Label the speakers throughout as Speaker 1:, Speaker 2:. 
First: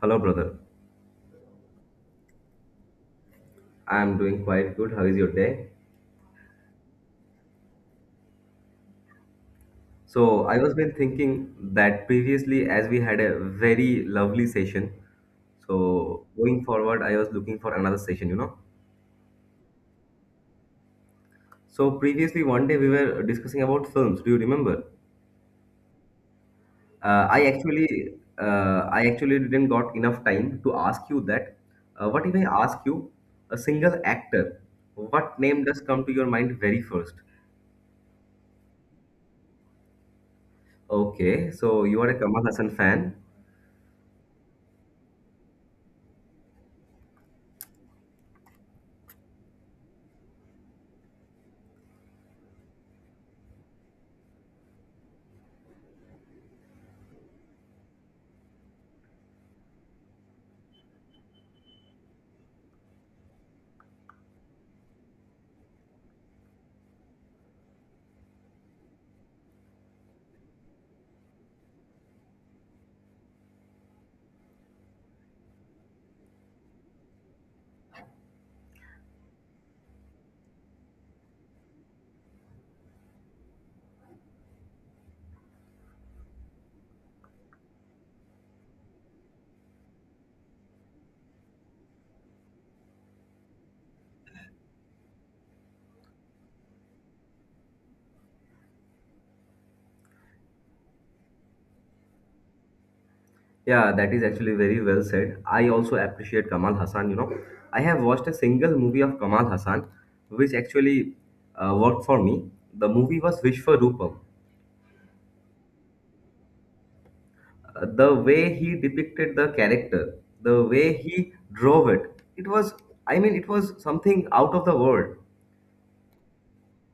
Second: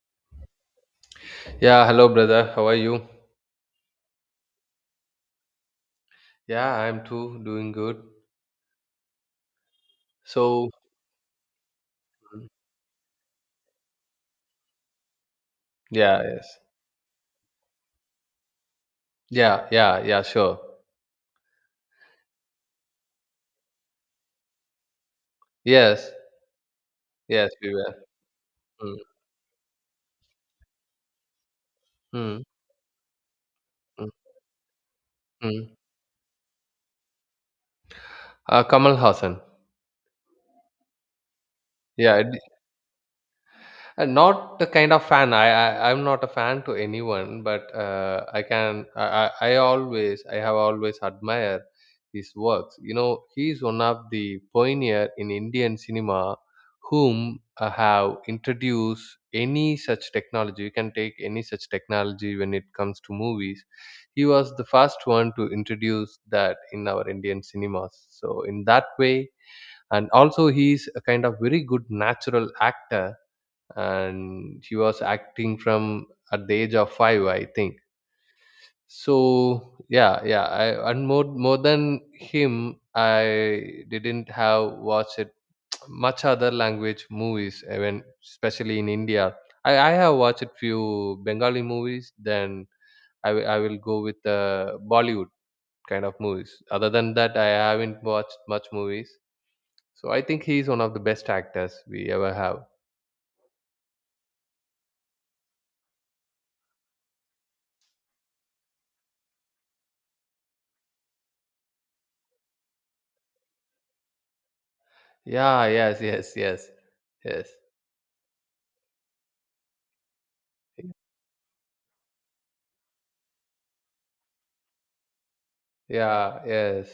Speaker 1: Hello, brother.
Speaker 2: Yeah, hello brother. How are you?
Speaker 1: I'm doing quite good. How is your day?
Speaker 2: Yeah, I'm too doing good.
Speaker 1: So, I
Speaker 2: So.
Speaker 1: was been thinking that
Speaker 2: Mm.
Speaker 1: previously, as we had a very lovely session,
Speaker 2: Yeah,
Speaker 1: so
Speaker 2: yes.
Speaker 1: going forward, I was looking for another session.
Speaker 2: Yeah, yeah, yeah, sure.
Speaker 1: So, previously, one day we were discussing about films. Do you remember?
Speaker 2: Yes,
Speaker 1: Uh, I
Speaker 2: yes, we were.
Speaker 1: actually, uh,
Speaker 2: Mm.
Speaker 1: I actually didn't got enough time to ask you that. What if
Speaker 2: Mm.
Speaker 1: I ask you a single
Speaker 2: Mm.
Speaker 1: actor? What name
Speaker 2: Mm.
Speaker 1: does come to your mind very first?
Speaker 2: Kamal Hassan.
Speaker 1: Okay, so you are a
Speaker 2: Yeah,
Speaker 1: Kamal Hassan fan.
Speaker 2: Not the kind of fan. I'm not a fan to anyone, but I can. I have always admired his works. You know, he is one of the pioneer in Indian cinema whom have introduced any such technology. You can take any such technology when it comes to movies. He was the first one to introduce that in our Indian cinemas. So in that way, and also he is a kind of very good natural actor, and she was acting from at the age of 5, I think. So yeah, yeah, and more than him I didn't have watched it much other language movies, even especially in India. I have watched few Bengali movies. Then I will go with the Bollywood kind of movies. Other than that, I haven't watched much movies. So I think he is one of the best actors we ever have.
Speaker 1: Yeah, that is actually very well said. I also appreciate Kamal Hassan. You know, I have watched a single movie of Kamal Hassan, which actually worked for me. The movie was Vishwarupam.
Speaker 2: Yeah, yes, yes, yes, yes.
Speaker 1: The way he depicted the character, the way he drove it, it was, I mean, it was something out of the world.
Speaker 2: Yeah, yes.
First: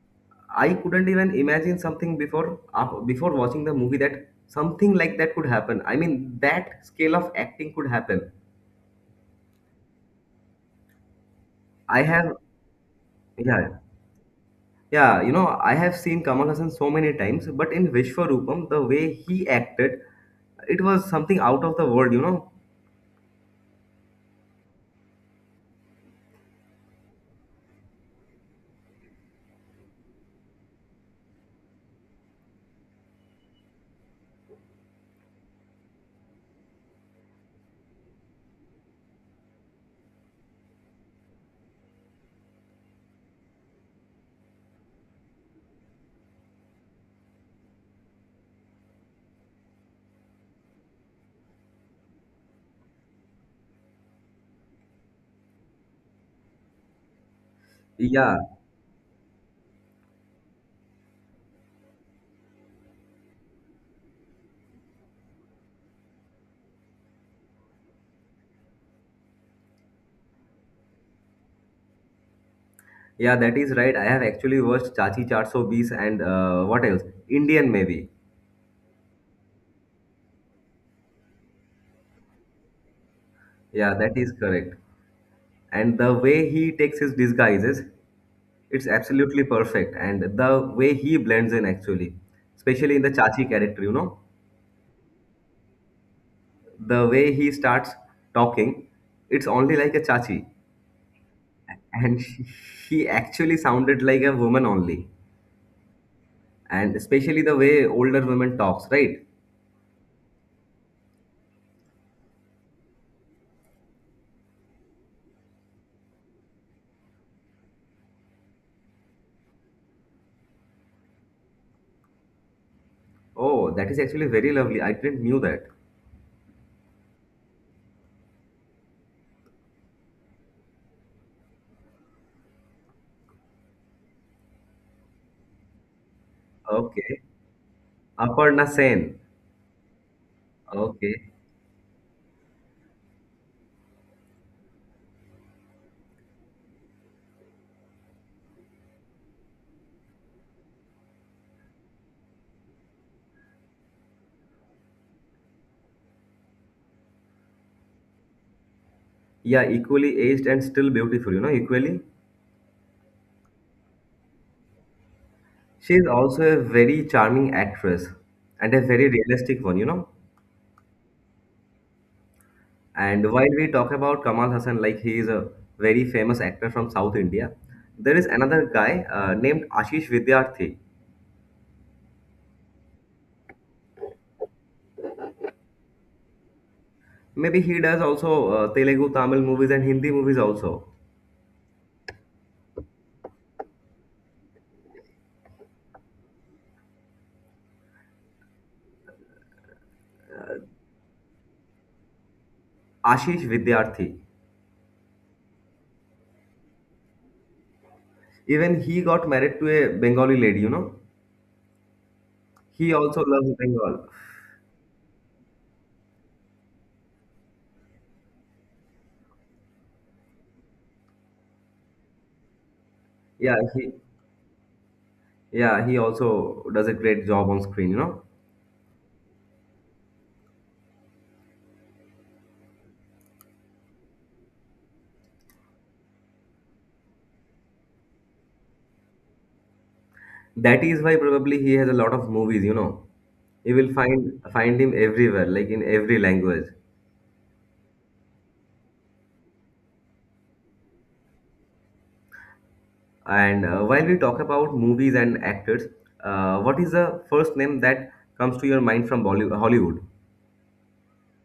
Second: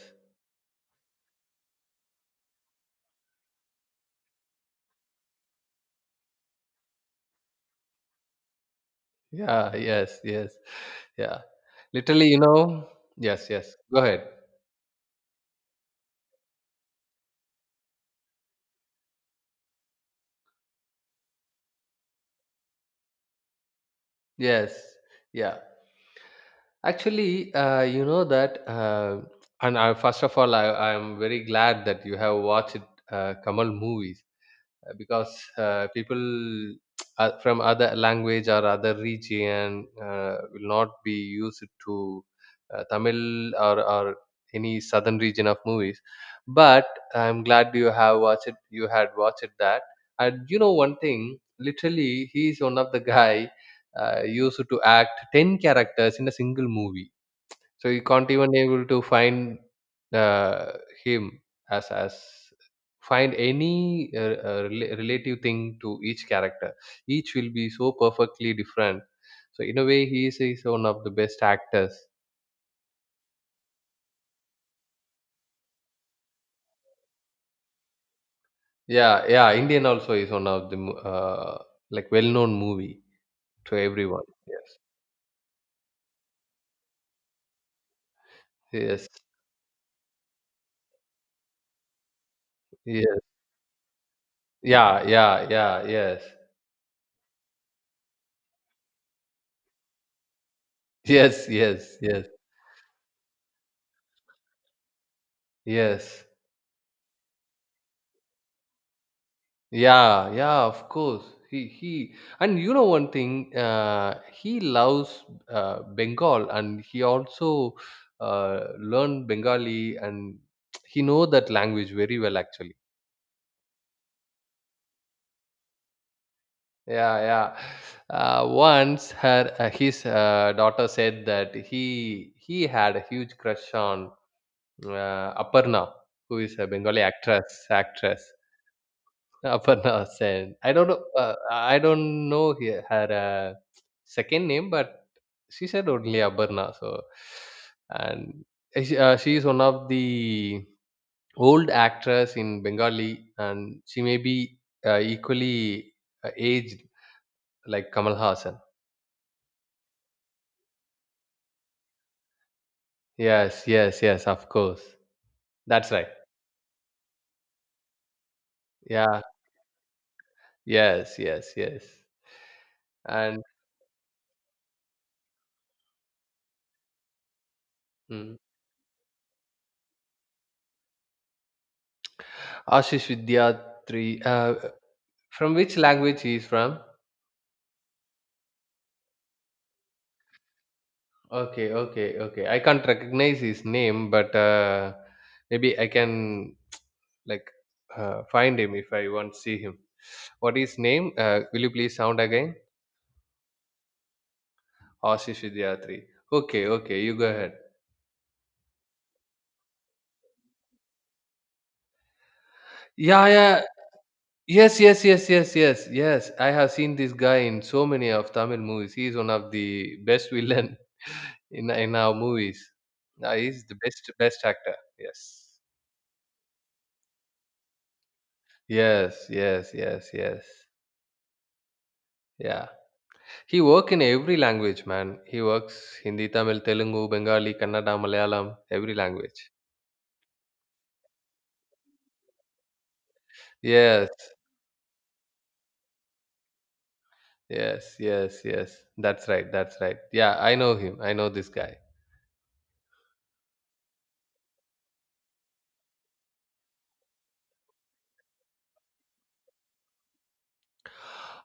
Speaker 1: I couldn't even imagine something before watching the movie that something like that could happen. I mean, that scale of acting could happen.
Speaker 2: Yeah, yes, yes. Yeah.
Speaker 1: I
Speaker 2: Literally,
Speaker 1: have,
Speaker 2: yes, yes.
Speaker 1: yeah.
Speaker 2: Go ahead.
Speaker 1: Yeah, you know, I have seen Kamal Hassan so many times, but in Vishwarupam, the way he acted, it was something out of the world.
Speaker 2: Yes, yeah. Actually, you know that. First of all, I'm very glad that you have watched Kamal movies. Because people from other language or other region will not be used to Tamil or any southern region of movies. But I'm glad you have watched it. You had watched that, and you know one thing. Literally, he is one of the guy used to act 10 characters in a single movie, so you can't
Speaker 1: Yeah,
Speaker 2: even able to find uh, him as find any uh, relative thing to each character. Each will be so perfectly different. So in a way, he is one of the best actors.
Speaker 1: yeah, that is right. I have actually watched Chachi 420 and what else? Indian maybe.
Speaker 2: Yeah, yeah. Indian also is one of the like well-known movie to
Speaker 1: Yeah, that
Speaker 2: everyone.
Speaker 1: is correct.
Speaker 2: Yes,
Speaker 1: And the way he takes his disguises, it's
Speaker 2: yes,
Speaker 1: absolutely perfect. And the way he blends in actually, especially in the
Speaker 2: yes.
Speaker 1: Chachi character,
Speaker 2: Yeah, yeah, yeah. Yes,
Speaker 1: the way he starts talking, it's only like a Chachi,
Speaker 2: yes, yes,
Speaker 1: and
Speaker 2: yes,
Speaker 1: he actually sounded like a woman only,
Speaker 2: yes.
Speaker 1: and especially the way older women talks, right?
Speaker 2: Yeah, yeah, of course. He he, and you know one thing, he loves Bengal, and he also learned Bengali, and he know that language very well actually.
Speaker 1: Oh, that is actually very lovely. I didn't knew that.
Speaker 2: Yeah, yeah. Once her his daughter said that he had a huge crush on Aparna, who is a Bengali
Speaker 1: Okay.
Speaker 2: actress
Speaker 1: Aparna Sen.
Speaker 2: Aparna Sen. I don't know.
Speaker 1: Okay.
Speaker 2: I don't know her second name, but she said only Aparna. So, and she is one of the old actress in Bengali, and she may be equally aged like Kamal Hassan.
Speaker 1: Yeah, equally aged and still beautiful, equally.
Speaker 2: Yes, yes, yes. Of course, that's
Speaker 1: She is
Speaker 2: right.
Speaker 1: also a very charming actress and a very
Speaker 2: Yeah.
Speaker 1: realistic one.
Speaker 2: Yes, yes, yes.
Speaker 1: And
Speaker 2: And
Speaker 1: while we talk about Kamal Hassan, like he is a very famous actor from South India, there is
Speaker 2: mm.
Speaker 1: another guy named Ashish Vidyarthi.
Speaker 2: Ashish Vidyatri. From which language he is from?
Speaker 1: Maybe he does also Telugu, Tamil movies and Hindi movies also.
Speaker 2: Okay, okay, okay. I can't recognize his name, but maybe I can, like, find him if I want to see him. What is name? Will you please sound again?
Speaker 1: Ashish Vidyarthi.
Speaker 2: Ashish Vidyatri. Okay, okay. You go ahead.
Speaker 1: Even he got married to a Bengali lady. He also
Speaker 2: Yeah,
Speaker 1: loves
Speaker 2: yeah.
Speaker 1: Bengal.
Speaker 2: Yes, yes, yes, yes, yes, yes. I have seen this guy in so many of Tamil movies. He is one of the best villain in our movies.
Speaker 1: Yeah,
Speaker 2: He's the
Speaker 1: he
Speaker 2: best actor. Yes.
Speaker 1: yeah, he also does a great job on screen.
Speaker 2: Yes, yes, yes, yes. Yeah. He work in every language, man. He works Hindi, Tamil, Telugu, Bengali, Kannada, Malayalam, every language.
Speaker 1: That is why probably he has a lot of movies, you know. You will
Speaker 2: Yes,
Speaker 1: find him everywhere, like in every language.
Speaker 2: yes, yes, yes. That's right. That's right. Yeah, I know him. I know this guy.
Speaker 1: And while we talk about movies and actors, what is the first name that comes to your mind from Bollywood, Hollywood?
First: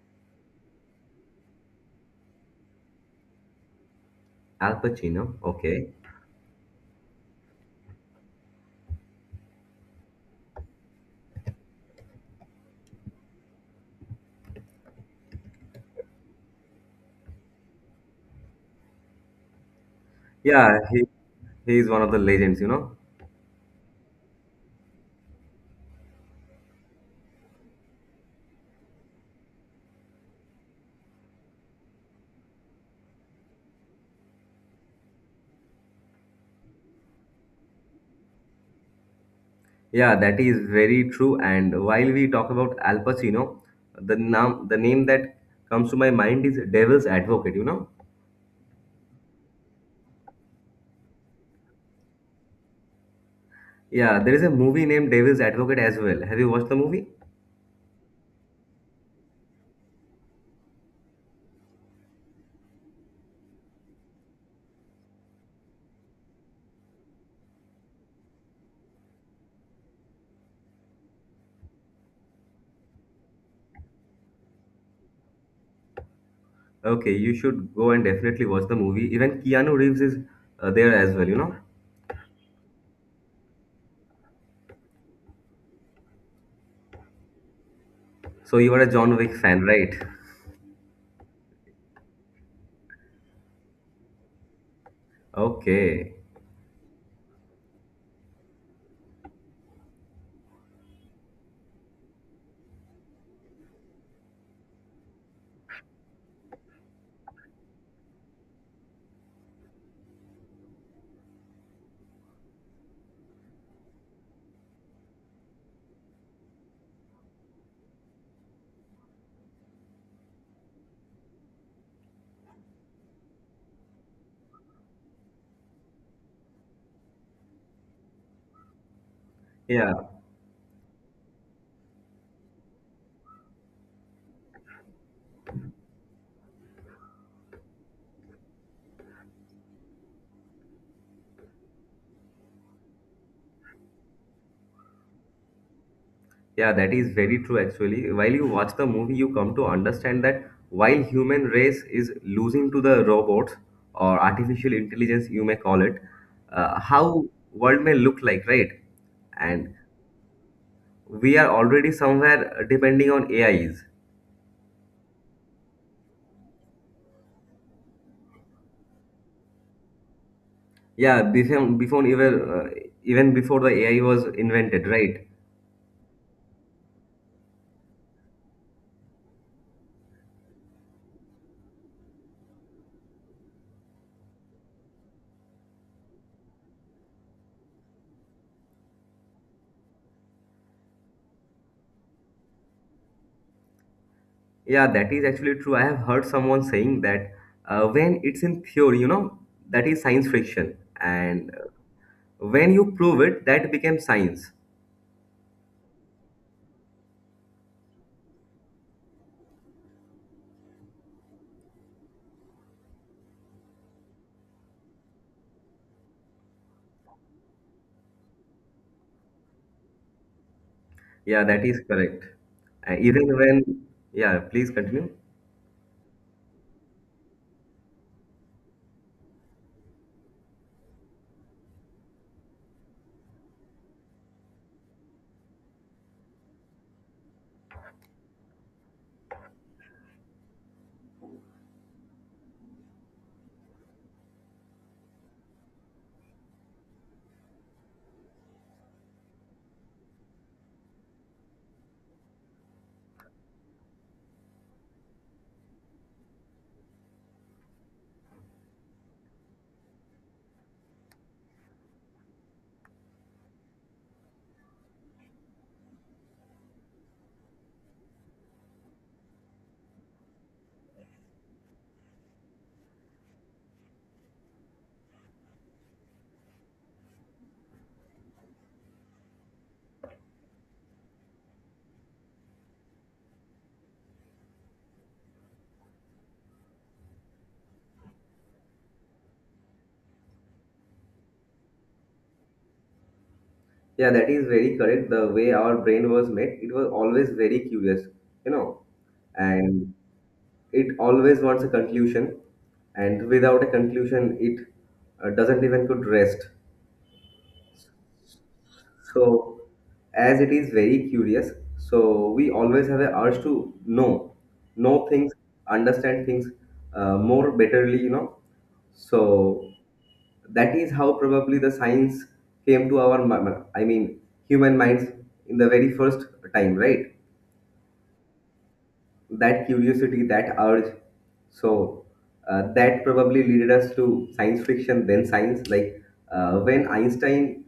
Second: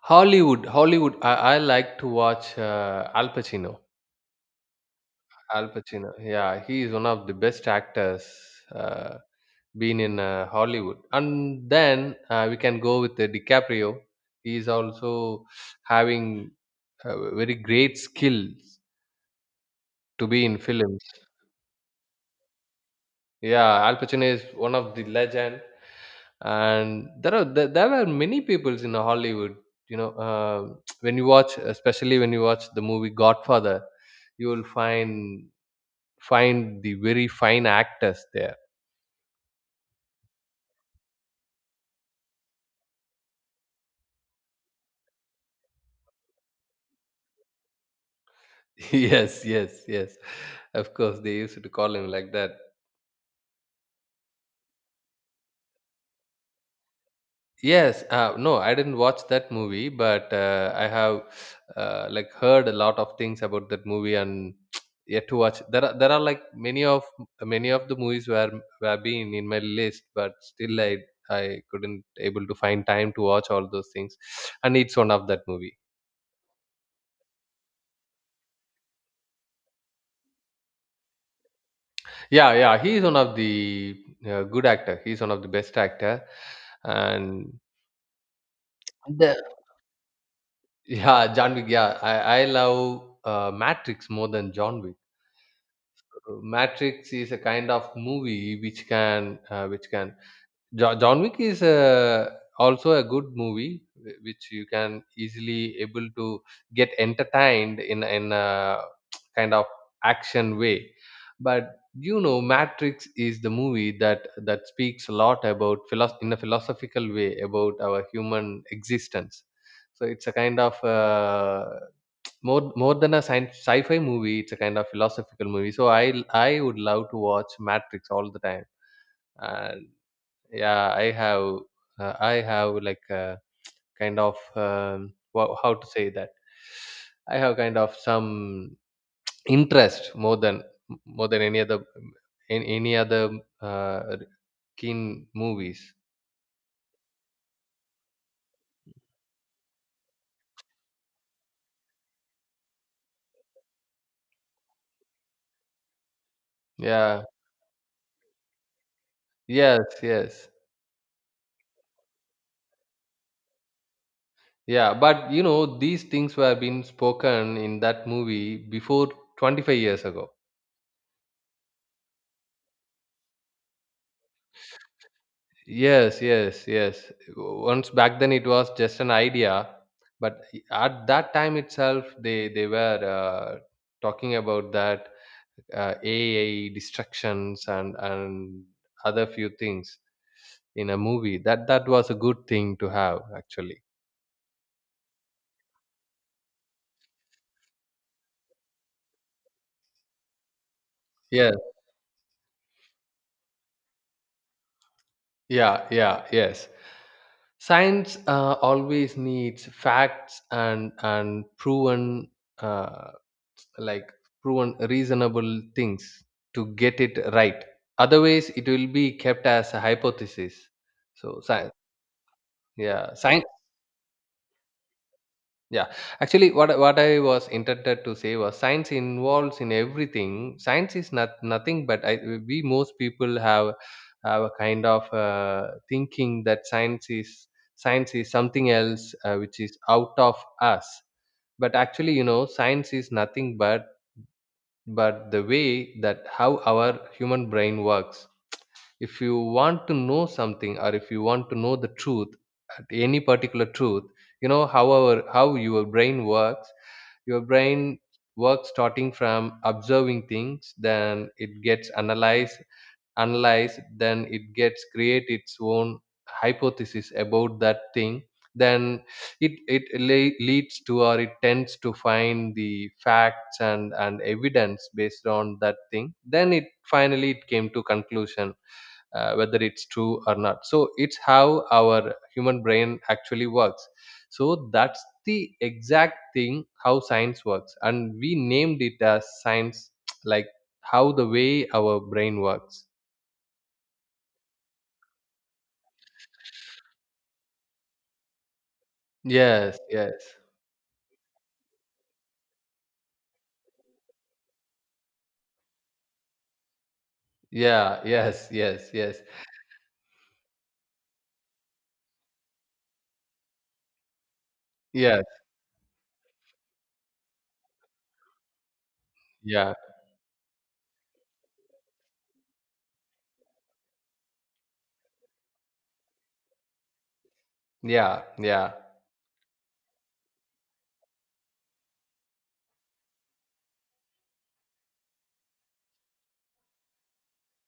Speaker 2: Hollywood, Hollywood. I like to watch Al Pacino.
Speaker 1: Al Pacino.
Speaker 2: Al
Speaker 1: Okay.
Speaker 2: Pacino. Yeah, he is one of the best actors uh, been in Hollywood. And then we can go with DiCaprio. He is also having very great skills to be in
Speaker 1: Yeah, he
Speaker 2: films.
Speaker 1: he is one of the legends.
Speaker 2: Yeah, Al Pacino is one of the legend, and there are many peoples in Hollywood. You know, when you watch, especially when you watch the movie Godfather, you will find the very fine actors there.
Speaker 1: Yeah, that is very true. And while we talk about Al Pacino, the name that comes to my mind is Devil's Advocate.
Speaker 2: Yes, yes, yes. Of course, they used to call him like that.
Speaker 1: Yeah, there is a movie named Devil's Advocate as well. Have you watched the movie?
Speaker 2: Yes, no, I didn't watch that movie, but I have, like, heard a lot of things about that movie and yet to watch. There are, like, many of the movies were been in my list, but still I couldn't able to find time to watch all those things, and it's one of that movie.
Speaker 1: Okay, you should go and definitely watch the movie. Even Keanu Reeves is there as well.
Speaker 2: Yeah, yeah, he is one of the good actor. He's one of the best actor, and
Speaker 1: So you are a John
Speaker 2: The
Speaker 1: Wick fan, right?
Speaker 2: yeah, John Wick. Yeah, I love Matrix more than John Wick.
Speaker 1: Okay.
Speaker 2: Matrix is a kind of movie which can John Wick is also a good movie, which you can easily able to get entertained in a kind of action way. But you know, Matrix is the movie that speaks a lot about in a philosophical way about our human existence. So it's a kind of more than a sci-fi movie. It's a kind of philosophical movie. So I would love to watch Matrix all the time.
Speaker 1: Yeah.
Speaker 2: Yeah, I have, like, a kind of how to say that, I have kind of some interest more than any other, in any other uh, keen movies.
Speaker 1: Yeah, that is very true actually. While you watch the movie, you come to understand that while human race is losing to the robots or artificial intelligence, you may call it,
Speaker 2: Yeah,
Speaker 1: how world may look like, right? And
Speaker 2: yes, yes.
Speaker 1: we are already somewhere depending on AIs.
Speaker 2: Yeah, but you know these things were being spoken in that movie before 25 years ago.
Speaker 1: Yeah, before, before even even before the AI was invented, right?
Speaker 2: Yes, yes, yes. Once back then it was just an idea, but at that time itself, they were talking about that AI destructions and other few things in a movie. That was a good thing to have actually.
Speaker 1: Yeah, that is actually true. I have heard someone saying that when it's in theory, that is science fiction, and
Speaker 2: Yes,
Speaker 1: when you prove it, that became science.
Speaker 2: yeah, yeah, yes. Science always needs facts and uh, like proven reasonable things to get it right. Otherwise, it will be kept as a hypothesis. So
Speaker 1: Yeah, that is correct. And even
Speaker 2: science.
Speaker 1: when, yeah, please continue.
Speaker 2: Yeah, actually, what I was intended to say was science involves in everything. Science is not nothing, but we most people have a kind of thinking that science is something else, which is out of us. But actually, you know, science is nothing but the way that how our human brain works. If you want to know something, or if you want to know the truth, any particular truth, you know how your brain works. your brain Starting from observing things, then it gets analyzed, then it gets create its own hypothesis about that thing. Then it leads to, or it tends to find the facts and evidence based on that thing, then it finally it came to conclusion, whether it's true or not. So it's how our human brain actually works. So that's the exact thing how science works, and we named it as science. Like, how the way our brain works.
Speaker 1: Yeah, that is very correct. The way our brain was made, it was always very curious, you know,
Speaker 2: Yes,
Speaker 1: and
Speaker 2: yes,
Speaker 1: it always wants a conclusion. And without a conclusion, it doesn't even could rest.
Speaker 2: yeah, yes, yes, yes,
Speaker 1: So, as it is very curious, so we always have a urge to know
Speaker 2: yes,
Speaker 1: things, understand things more betterly. So
Speaker 2: yeah,
Speaker 1: that is how probably the science came to I mean, human minds in the very first time, right?
Speaker 2: yeah, yeah,
Speaker 1: That curiosity, that urge. So that probably leaded us to science fiction, then science. Like when Einstein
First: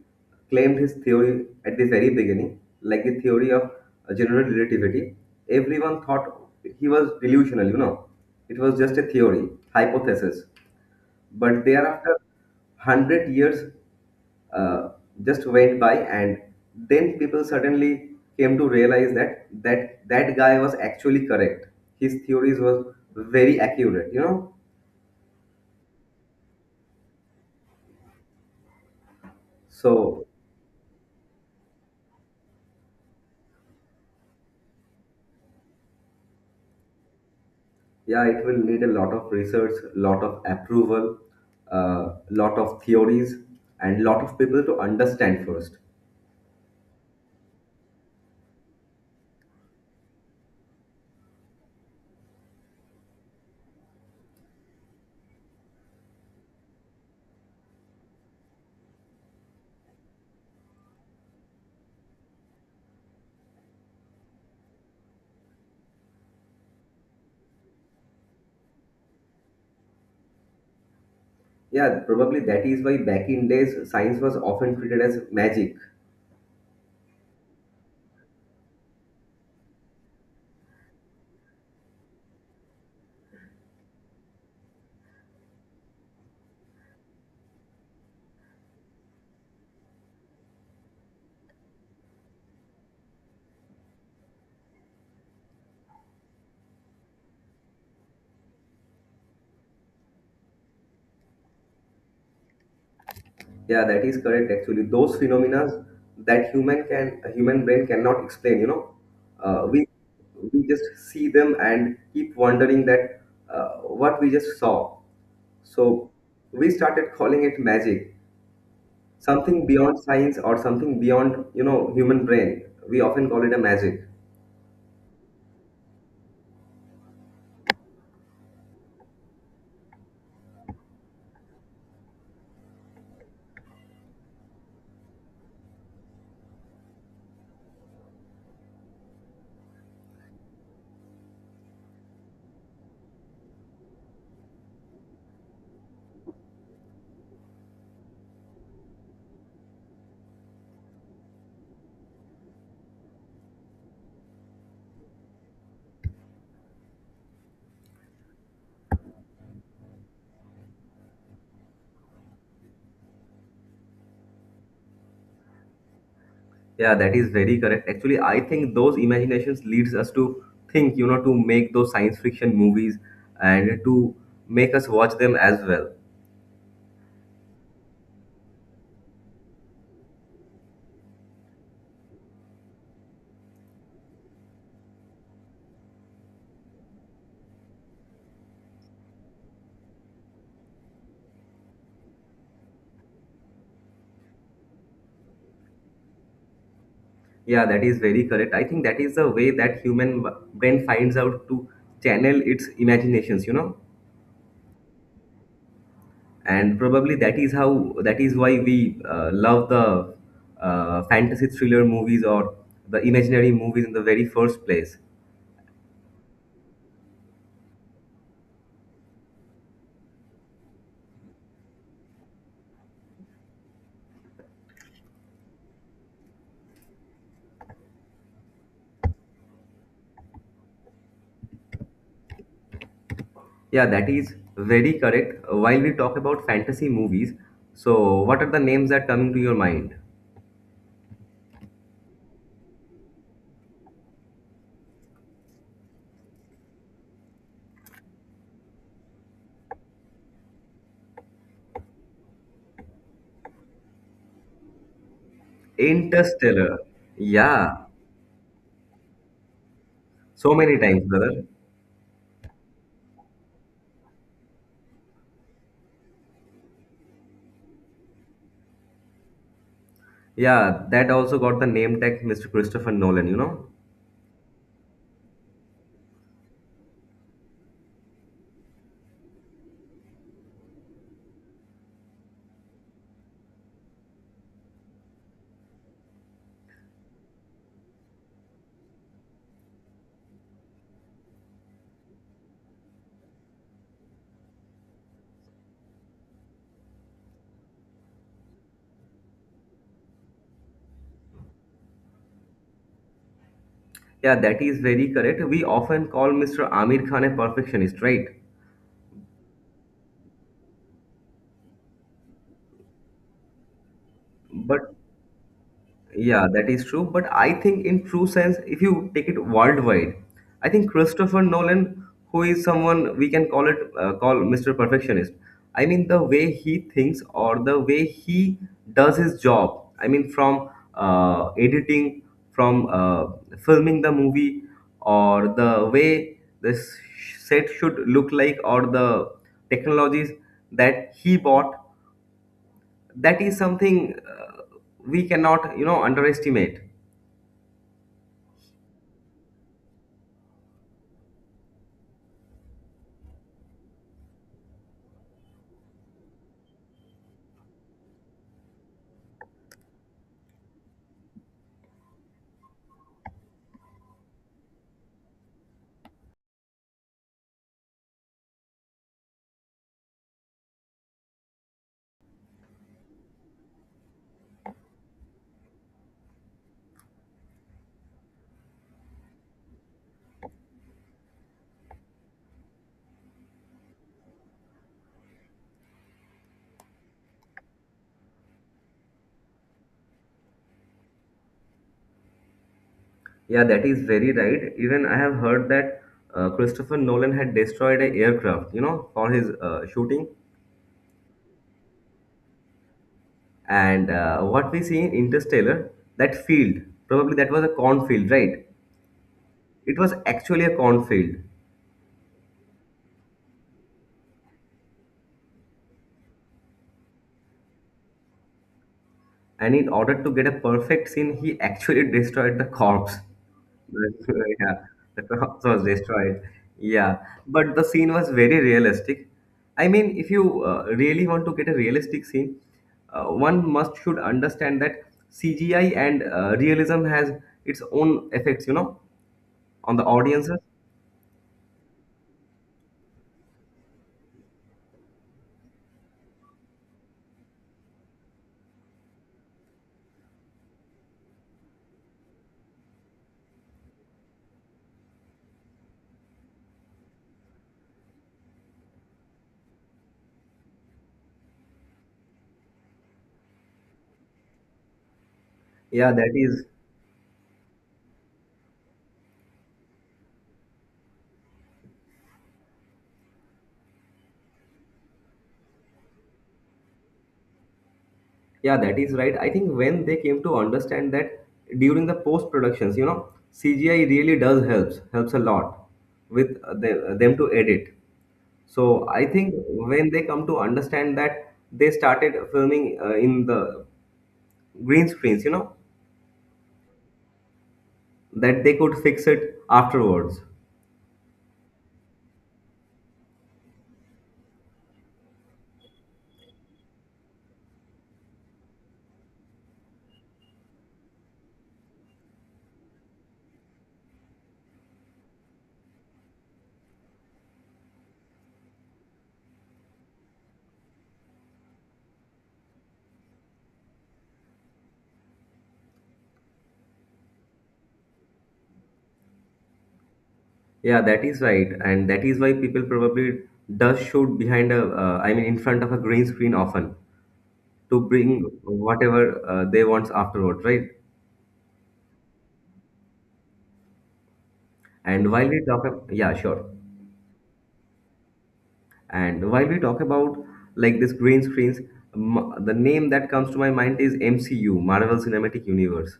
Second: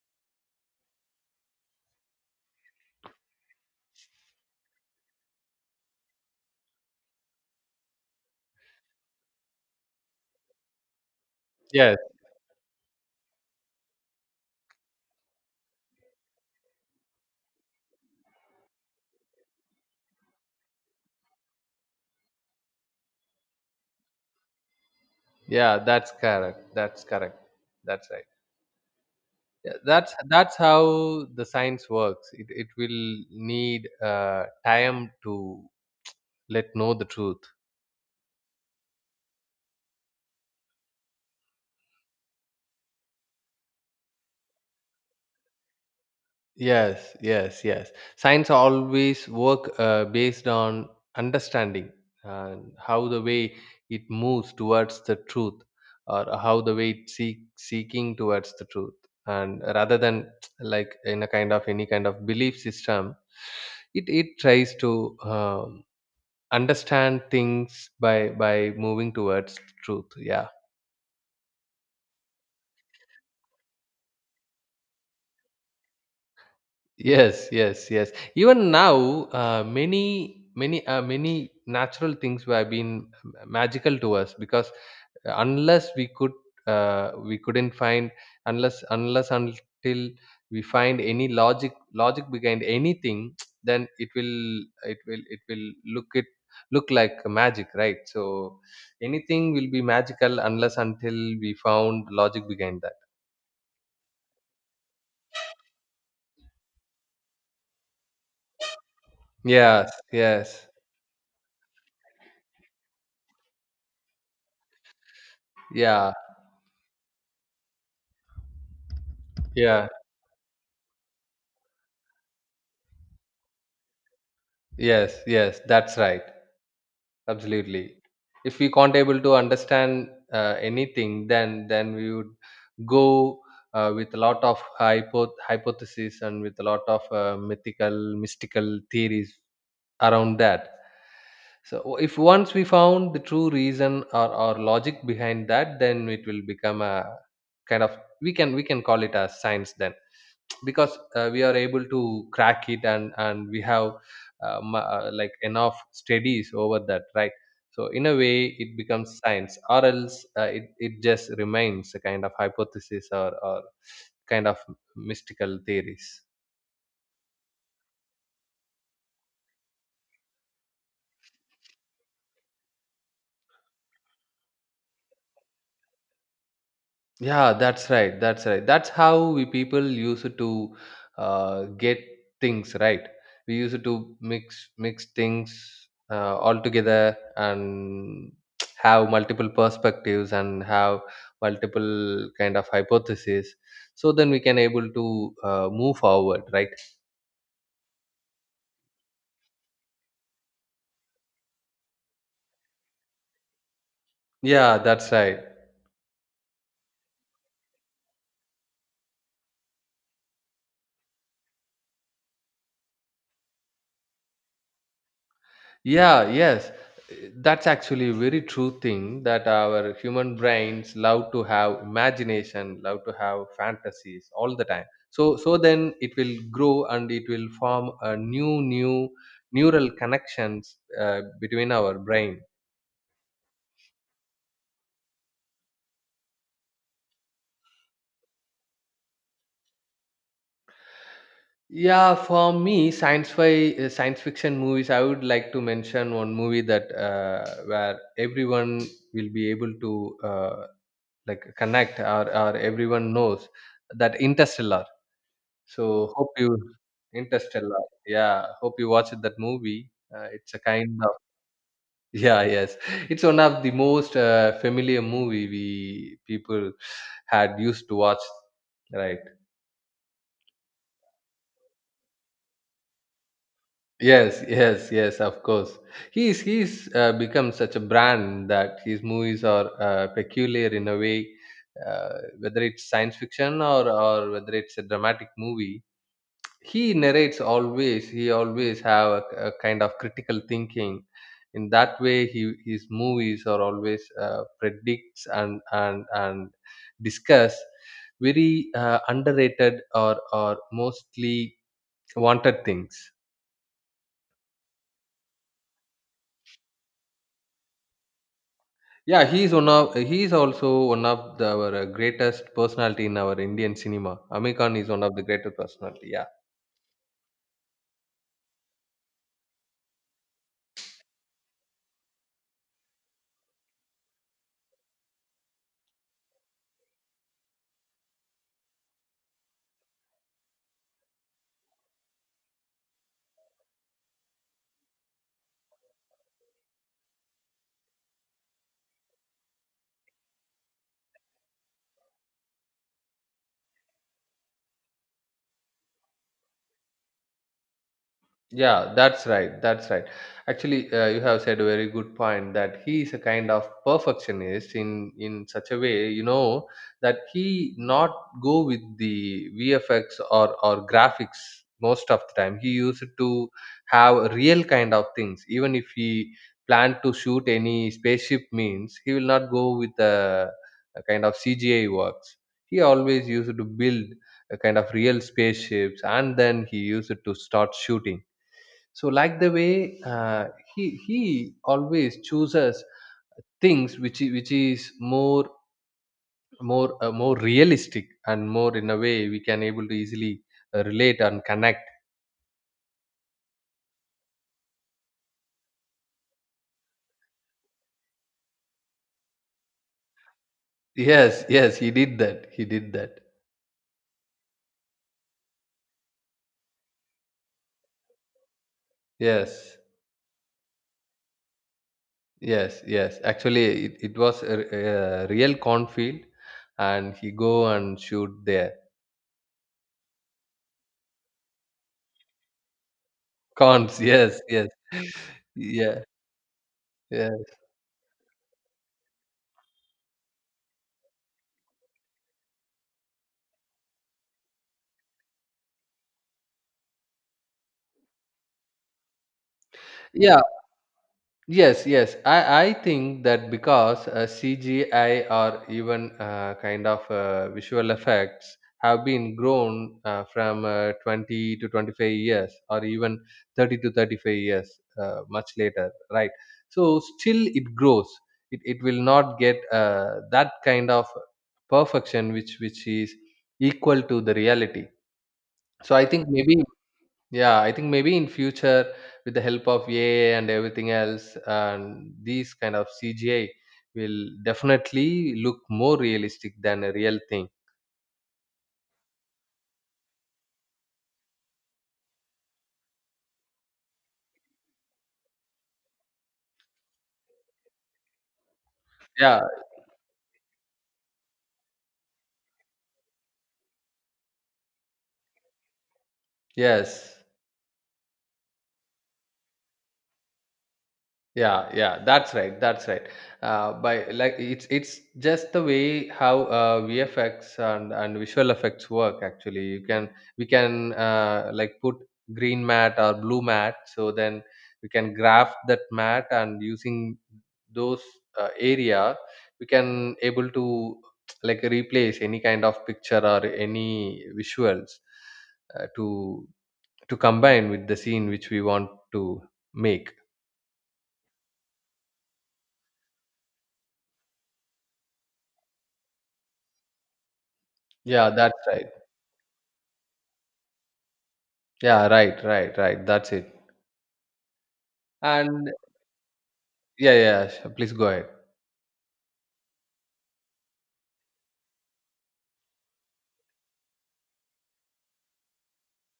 Speaker 1: claimed his theory at the very beginning, like the theory of general relativity, everyone thought he was delusional. You know, it was just a theory, hypothesis. But
Speaker 2: yes,
Speaker 1: thereafter, 100 years uh, just went by, and then people suddenly came to realize that that guy was actually correct. His theories was very accurate.
Speaker 2: yeah, that's correct. That's correct. That's right. Yeah, that's
Speaker 1: So
Speaker 2: that's how the science works. It will need time to let know the truth.
Speaker 1: yeah, it will need a lot of research, lot of approval, lot of theories, and lot of people to understand first.
Speaker 2: Yes, yes, yes. Science always work based on understanding and how the way it moves towards the truth, or how the way seeking towards the truth, and rather than like in a kind of any kind of belief system, it tries to understand things by moving towards truth. Yeah.
Speaker 1: Yeah, probably that is why back in days, science was often treated as magic.
Speaker 2: Yes, yes, yes. Even now, many, many, many natural things have been magical to us, because unless we could, we couldn't find, unless unless until we find any logic behind anything, then it will look like magic, right? So anything will be magical unless until we found logic behind that.
Speaker 1: Yeah, that is correct. Actually, those phenomena that human can a human brain cannot explain. You know, uh, we
Speaker 2: Yes, yes,
Speaker 1: we just see them and keep wondering that uh, what we just saw. So
Speaker 2: yeah,
Speaker 1: we started calling it magic, something
Speaker 2: yeah.
Speaker 1: beyond science or something beyond human brain. We often call it a magic.
Speaker 2: Yes, yes, that's right. Absolutely. If we can't able to understand anything, then we would go with a lot of hypothesis, and with a lot of mythical, mystical theories around that. So if once we found the true reason or logic behind that, then it will become a kind of, we can, call it as science then, because we are able to crack it, and we have like enough studies over that, right. So in a way it becomes science, or else it just remains a kind of hypothesis, or kind of mystical theories.
Speaker 1: Yeah, that is very correct. Actually, I think those imaginations leads us to think, to make those science fiction movies and to make us watch them as well.
Speaker 2: Yeah, that's right. That's right. That's how we people used to get things right. We used to mix things all together, and have multiple perspectives and have multiple kind of hypotheses. So then we can able to move forward, right?
Speaker 1: Yeah, that is very correct. I think that is the way that human brain finds out to channel its imaginations,
Speaker 2: Yeah, that's right.
Speaker 1: and probably that is why we love the fantasy thriller movies or the imaginary movies in the very first place.
Speaker 2: Yeah, yes. That's actually a very true thing that our human brains love to have imagination, love to have fantasies all the time. So then it will grow and it will form a new neural connections between our brain.
Speaker 1: Yeah, that is very correct. While we talk about fantasy movies, so what are the names that coming to your mind?
Speaker 2: Yeah, for me, science fiction movies. I would like to mention one movie that where everyone will be able to uh, like connect or everyone knows that Interstellar. So hope you
Speaker 1: Interstellar.
Speaker 2: Interstellar.
Speaker 1: Yeah,
Speaker 2: Yeah, hope you watched that movie.
Speaker 1: so
Speaker 2: It's a
Speaker 1: many
Speaker 2: kind
Speaker 1: times,
Speaker 2: of
Speaker 1: brother.
Speaker 2: yeah, yes. It's one of the most familiar movie we people had used to watch, right?
Speaker 1: Yeah, that also got the name tag, Mr. Christopher Nolan.
Speaker 2: Yes, yes, yes. Of course, he's become such a brand that his movies are peculiar in a way, uh, whether it's science fiction or whether it's a dramatic movie. He always have a kind of critical thinking in that way his movies are always predicts and discuss very underrated or mostly wanted things.
Speaker 1: Yeah, that is very correct. We often call Mr. Amir Khan a perfectionist, right?
Speaker 2: Yeah, he is also one of our greatest personality in our Indian cinema. Amir Khan is
Speaker 1: But
Speaker 2: one of the greatest personality, yeah.
Speaker 1: yeah, that is true. But I think, in true sense, if you take it worldwide, I think Christopher Nolan, who is someone we can call Mr. Perfectionist. I mean, the way he thinks or the way he does his job. I mean, from editing, from filming the movie, or the way this set should look like, or the technologies that he bought. That is something we cannot, underestimate.
Speaker 2: Yeah, that's right. That's right. Actually, you have said a very good point that he is a kind of perfectionist in such a way, you know, that he not go with the VFX or graphics most of the time. He used to have real kind of things. Even if he planned to shoot any spaceship means, he will not go with a kind of CGI works. He always used to build a kind of real spaceships and then he used to start shooting. So like the way he always chooses things which is more realistic and more in a way we can able to easily relate and connect.
Speaker 1: Yeah, that is very right. Even I have heard that Christopher Nolan had destroyed an aircraft, for his shooting.
Speaker 2: Yes, yes, he did that.
Speaker 1: And what we see in Interstellar, that field, probably that was a cornfield, right?
Speaker 2: Yes,
Speaker 1: It was actually a cornfield.
Speaker 2: yes, yes. Actually it was a real cornfield and he go and shoot there.
Speaker 1: And in order to get a perfect scene, he actually destroyed the corpse.
Speaker 2: Corns. Yes, yes.
Speaker 1: Yeah, the corpse was
Speaker 2: Yeah,
Speaker 1: destroyed. Yeah,
Speaker 2: yeah.
Speaker 1: but the scene was very realistic. I mean, if you really want to get a realistic scene, one must should understand that CGI and realism has its own effects, on the
Speaker 2: Yeah,
Speaker 1: audiences.
Speaker 2: yes, yes. I think that because CGI or even visual effects have been grown from 20 to 25 years or even 30 to 35 years much later, right? So still it grows. It will not get that kind of perfection which is equal to the reality. So I
Speaker 1: Yeah,
Speaker 2: think
Speaker 1: that
Speaker 2: maybe,
Speaker 1: is
Speaker 2: yeah, I think maybe in future with the help of AI and everything else, and these kind of CGI will definitely look more realistic than a real thing.
Speaker 1: Yeah, that is right. I think when they came to understand that during the post productions, CGI really does helps a lot with them to edit. So I
Speaker 2: Yeah,
Speaker 1: think when they come to understand that, they started filming in the green screens. You know
Speaker 2: yes.
Speaker 1: that they could fix it afterwards.
Speaker 2: Yeah, yeah, that's right, that's right. By like it's just the way how VFX and visual effects work. Actually, you can we can like put green mat or blue mat, so then we can graph that mat and using those area we can able to like replace any kind of picture or any visuals uh, to to combine with the scene which we want to make.
Speaker 1: Yeah, that is right, and that is why people probably does shoot I mean, in front of a green screen often to
Speaker 2: Yeah,
Speaker 1: bring
Speaker 2: that's right.
Speaker 1: whatever they want afterwards, right?
Speaker 2: Yeah, right, right, right. That's it.
Speaker 1: And while we
Speaker 2: And
Speaker 1: talk, yeah, sure.
Speaker 2: yeah, yeah, please go ahead.
Speaker 1: And while we talk about like this green screens, the name that comes to my mind is MCU, Marvel Cinematic Universe.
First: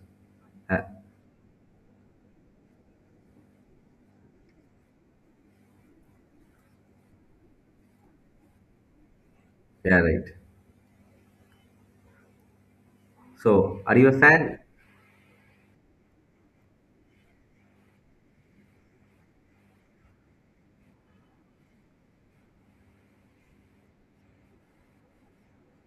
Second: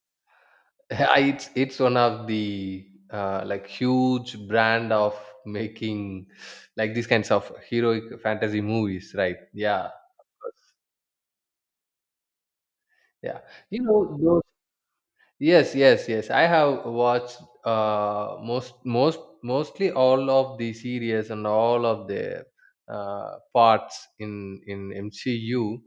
Speaker 1: Uh,
Speaker 2: it's one of the like huge brand of making like these kinds of heroic fantasy movies, right? Yeah,
Speaker 1: yeah, right.
Speaker 2: yeah. You
Speaker 1: So, are you a
Speaker 2: know those.
Speaker 1: fan?
Speaker 2: Yes, yes, yes. I have watched mostly all of the series and all of the parts in MCU.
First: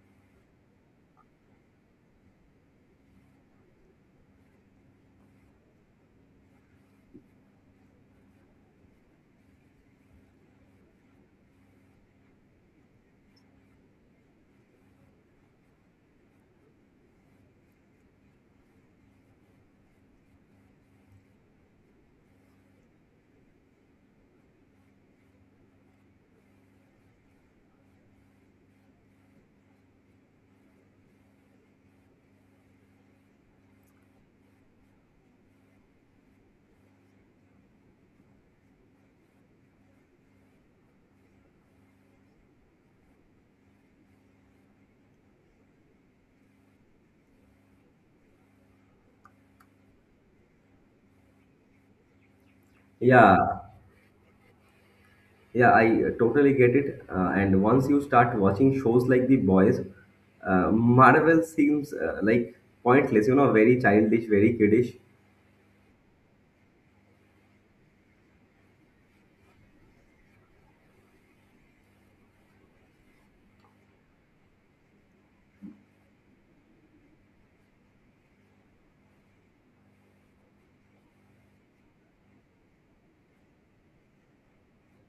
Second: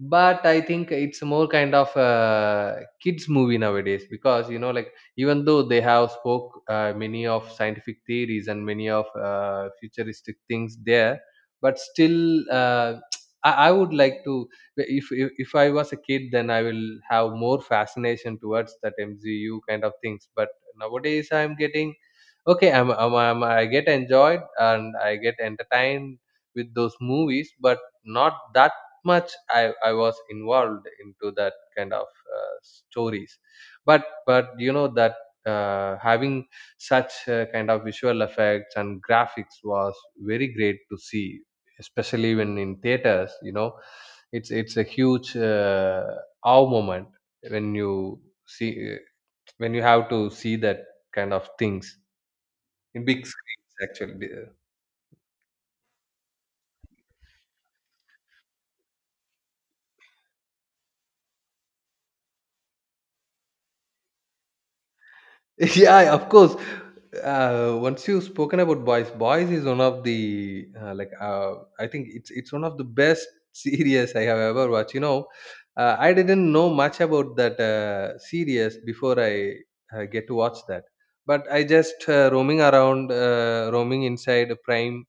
Speaker 2: But I think it's more kind of a kids movie nowadays because you know, like even though they have spoke many of scientific theories and many of futuristic things there, but still, I would like to, if I was a kid then I will have more fascination towards that MCU kind of things. But nowadays I'm getting, okay I'm I get enjoyed and I get entertained with those movies but not that much. I was involved into that kind of stories. But you know that having such kind of visual effects and graphics was very great to see, especially when in theaters, you know, it's a huge awe moment when you see when you have to see that kind of things in big
Speaker 1: Yeah,
Speaker 2: screens actually.
Speaker 1: yeah, I totally get it. And once you start watching shows like The Boys, Marvel seems like pointless, very childish, very kiddish.
Speaker 2: Yeah, of course. Once you've spoken about boys, boys is one of the I think it's one of the best series I have ever watched, you know. I didn't know much about that series before I get to watch that. But I just roaming inside Prime,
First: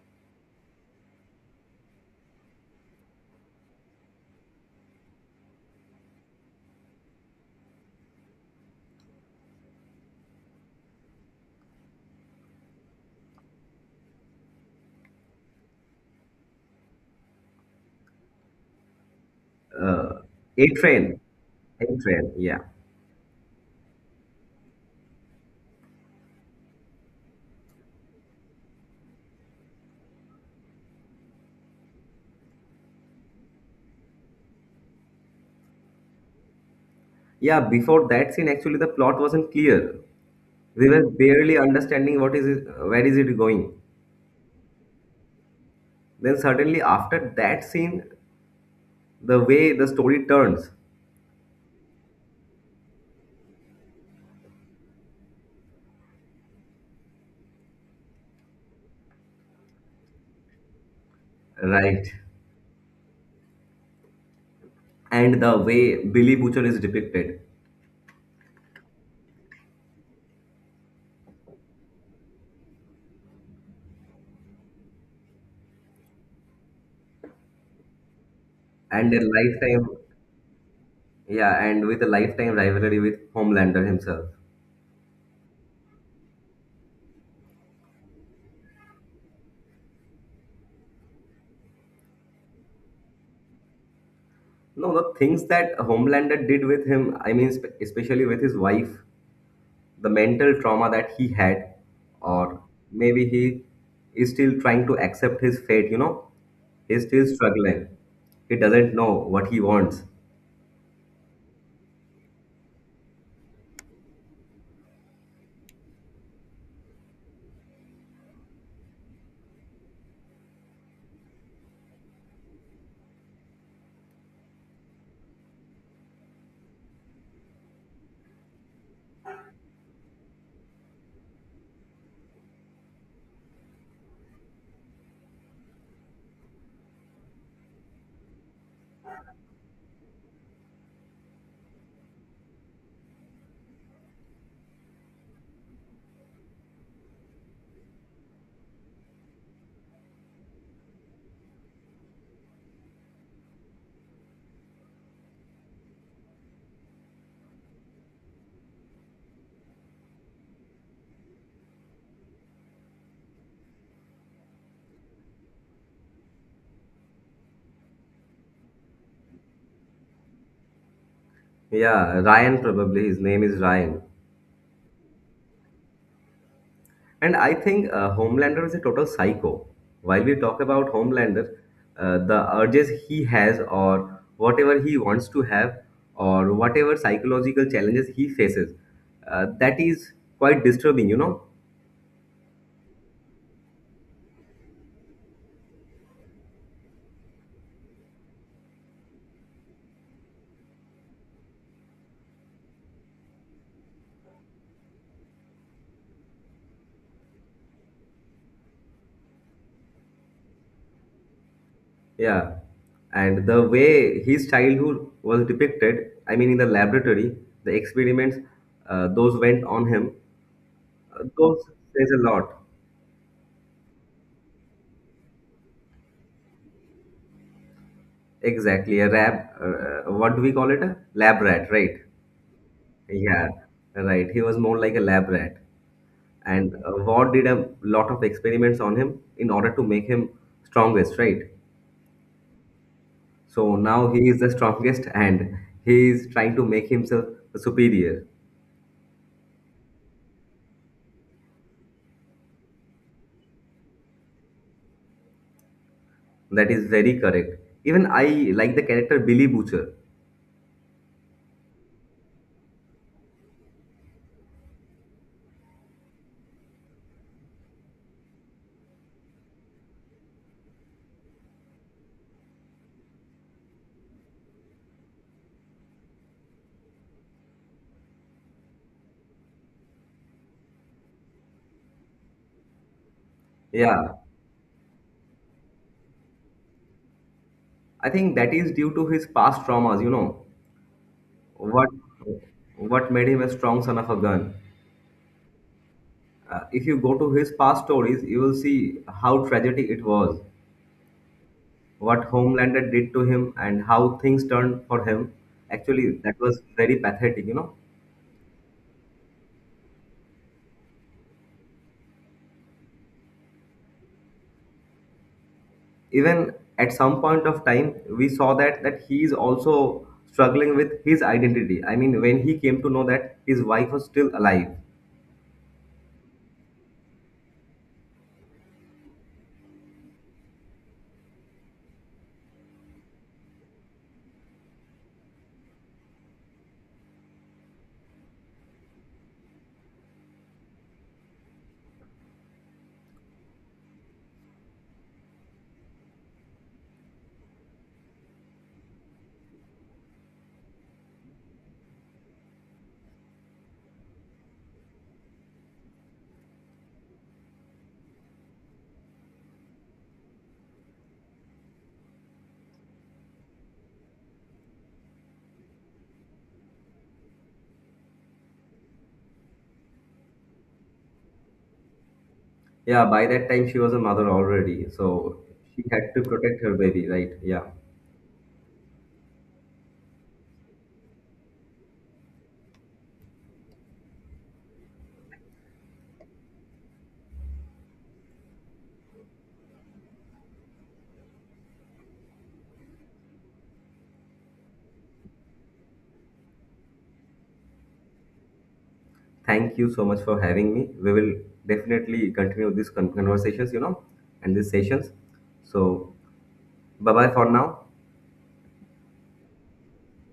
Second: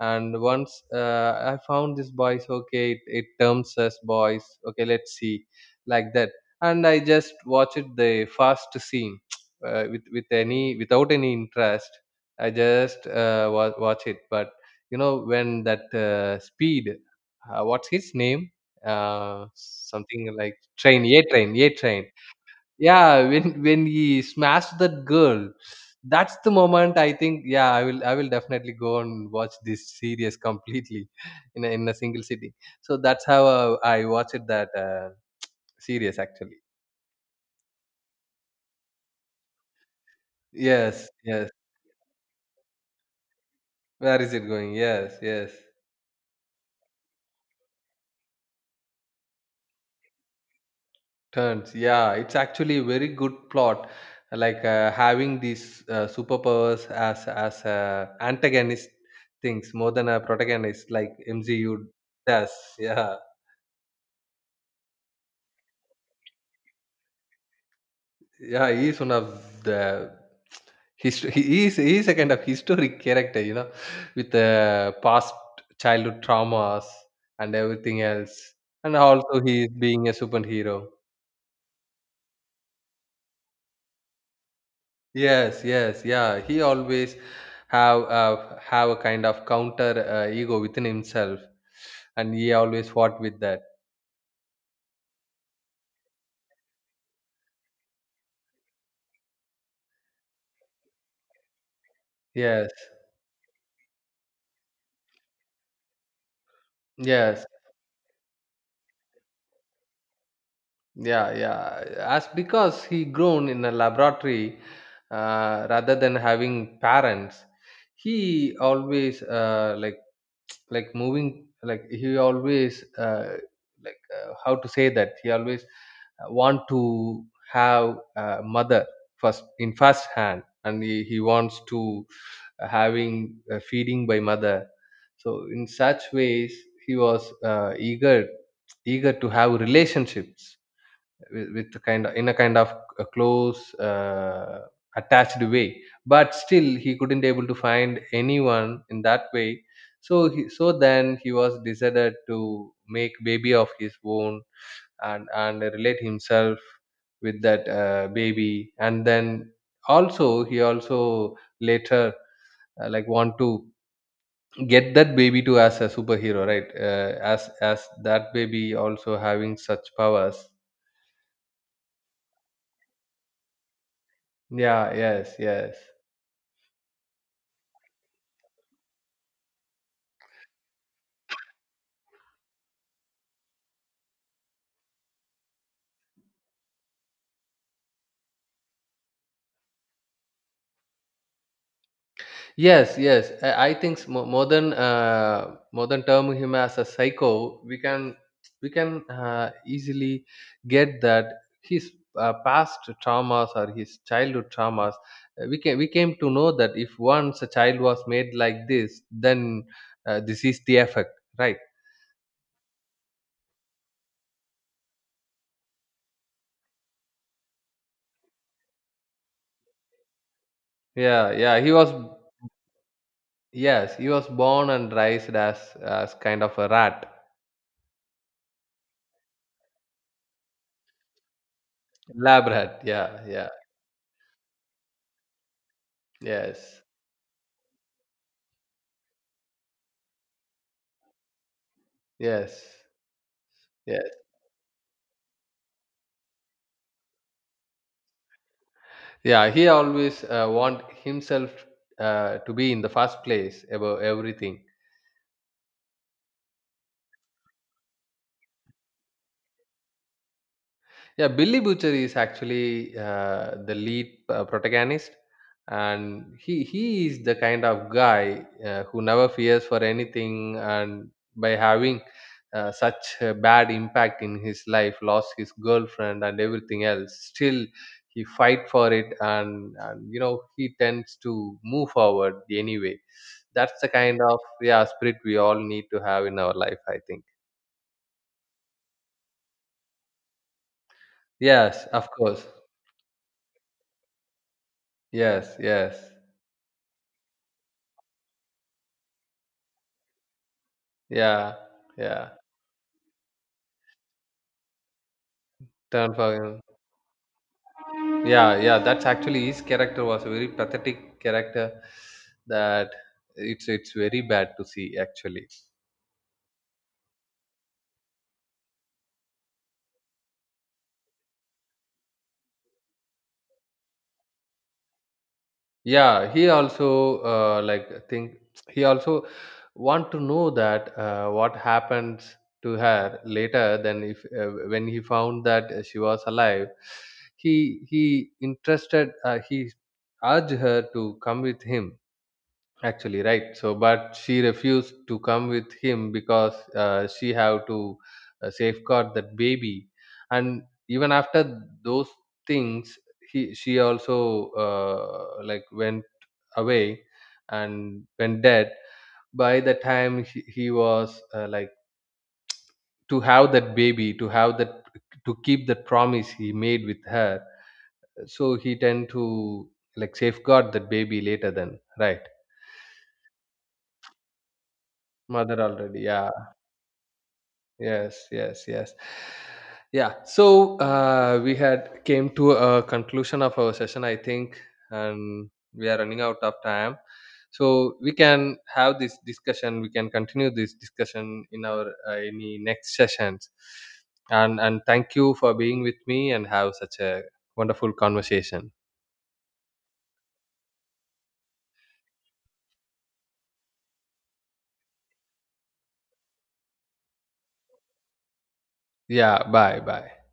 Speaker 2: and once I found this Boys. Okay, it terms us Boys, okay, let's see, like that. And I just watched the first scene without any interest. I just watch it. But you know when that speed, what's his name, uh,
Speaker 1: Uh,
Speaker 2: something like
Speaker 1: A
Speaker 2: Train.
Speaker 1: Train,
Speaker 2: Yeah, Train, yeah,
Speaker 1: A
Speaker 2: Train.
Speaker 1: Train, yeah.
Speaker 2: Yeah, when he smashed that girl, that's the moment. I think yeah, I will definitely go and watch this series completely in a single sitting. So that's how I watched that series actually.
Speaker 1: Yeah, before that scene, actually, the plot wasn't clear. We were
Speaker 2: Yes, yes.
Speaker 1: barely understanding what is it, where is it going.
Speaker 2: Where is it going? Yes, yes.
Speaker 1: Then suddenly after that scene, the way the story turns,
Speaker 2: Turns, yeah, it's actually a very good plot, like having these superpowers as antagonist things more than a protagonist, like MCU
Speaker 1: right,
Speaker 2: does. Yeah,
Speaker 1: and the way Billy Butcher is depicted,
Speaker 2: yeah. He is one of the hist- he is he is a kind of historic character, you know, with past childhood traumas and everything else, and
Speaker 1: and a
Speaker 2: also he is
Speaker 1: lifetime,
Speaker 2: being a superhero.
Speaker 1: yeah, and with a lifetime rivalry with Homelander himself.
Speaker 2: Yes, yes, yeah. He always have a kind of counter ego within himself, and he always fought with that.
Speaker 1: No, the things that Homelander did with him, I mean, especially with his wife, the mental trauma that he had or
Speaker 2: Yes,
Speaker 1: maybe he is still trying to accept his fate. He's still
Speaker 2: yes,
Speaker 1: struggling. He doesn't know what he wants.
Speaker 2: yeah, yeah. As because he grown in a laboratory rather than having parents, he always like moving like he always like how to say that he always want to have a mother first in first hand, and he wants to having feeding by mother. So in such ways he was eager to have relationships with kind of in a kind of a close attached way, but still he couldn't able to find anyone in that way. So so then he was decided to make baby of his own, and relate himself with that baby. And then also he also later want to get that baby to as a superhero, right, as that baby also having such powers.
Speaker 1: Yeah, Ryan, probably his name is Ryan.
Speaker 2: Yeah, yes, yes.
Speaker 1: And I think Homelander is a total psycho. While we talk about Homelander, the urges he has or whatever he wants to have or whatever psychological challenges he faces, that is quite disturbing.
Speaker 2: Yes, yes. I think more than term him as a psycho. We can easily get that his past traumas or his childhood traumas. We came to know that if once a child was made like this, then this is the effect, right?
Speaker 1: Yeah, and the way his childhood was depicted, I mean, in the laboratory, the experiments those went on him,
Speaker 2: Yeah, yeah.
Speaker 1: those
Speaker 2: He was
Speaker 1: says a lot.
Speaker 2: yes, he was born and raised as kind of a rat,
Speaker 1: Exactly, a lab. What do we call it? A lab rat, right?
Speaker 2: lab rat. Yeah, yeah.
Speaker 1: Yeah, right. He was more like a lab rat, and
Speaker 2: Yes,
Speaker 1: Ward did a lot of experiments on him in order to make him strongest, right?
Speaker 2: yes.
Speaker 1: So now
Speaker 2: Yes.
Speaker 1: he is the strongest, and he is trying to make himself superior.
Speaker 2: Yeah, he always want himself to be in the first place above everything.
Speaker 1: That is very correct. Even I like the character Billy Butcher.
Speaker 2: Yeah, Billy Butcher is actually the lead protagonist, and he is the kind of guy who never fears for anything. And by having such a bad impact in his life, lost his girlfriend and everything else, still he fight for it, and you know he tends to move forward anyway. That's the
Speaker 1: Yeah,
Speaker 2: kind of yeah spirit we all need to have in our life, I think.
Speaker 1: I think that is due to his past traumas,
Speaker 2: Yes,
Speaker 1: what
Speaker 2: of course.
Speaker 1: what made him a strong son of a gun.
Speaker 2: Yes, yes.
Speaker 1: If you go to his past stories, you will see how tragedy it was,
Speaker 2: Yeah,
Speaker 1: what
Speaker 2: yeah.
Speaker 1: Homelander did to him, and how things turned for him.
Speaker 2: Turn
Speaker 1: Actually,
Speaker 2: for
Speaker 1: that
Speaker 2: him.
Speaker 1: was very pathetic.
Speaker 2: Yeah, yeah. That's actually his character was a very pathetic character. That it's very bad to see actually.
Speaker 1: Even at some point of time, we saw that he is also struggling with his identity. I mean, when he came to know that his wife was still alive.
Speaker 2: Yeah, he also like think he also want to know that what happens to her later. Then if when he found that she was alive, he interested he urged her to come with him actually, right. So but she refused to come with him because she have to safeguard that baby. And even after those things he she also went away and went dead by the time he was like to have that baby to have that to keep that promise he made with her. So he tend to like safeguard that baby later then, right.
Speaker 1: Yeah, by that time she was a mother already, so
Speaker 2: Mother
Speaker 1: she
Speaker 2: already,
Speaker 1: had to
Speaker 2: yeah.
Speaker 1: protect her baby, right? Yeah.
Speaker 2: Yes, yes, yes. Yeah, so we had came to a conclusion of our session, I think, and we are running out of time. So we can have this discussion, we can continue this discussion in our any next sessions. And thank you for being with me and have such a wonderful conversation.
Speaker 1: Thank you so much for having me. We will definitely continue these conversations, and these sessions. So, bye bye for now.
Speaker 2: Yeah, bye bye.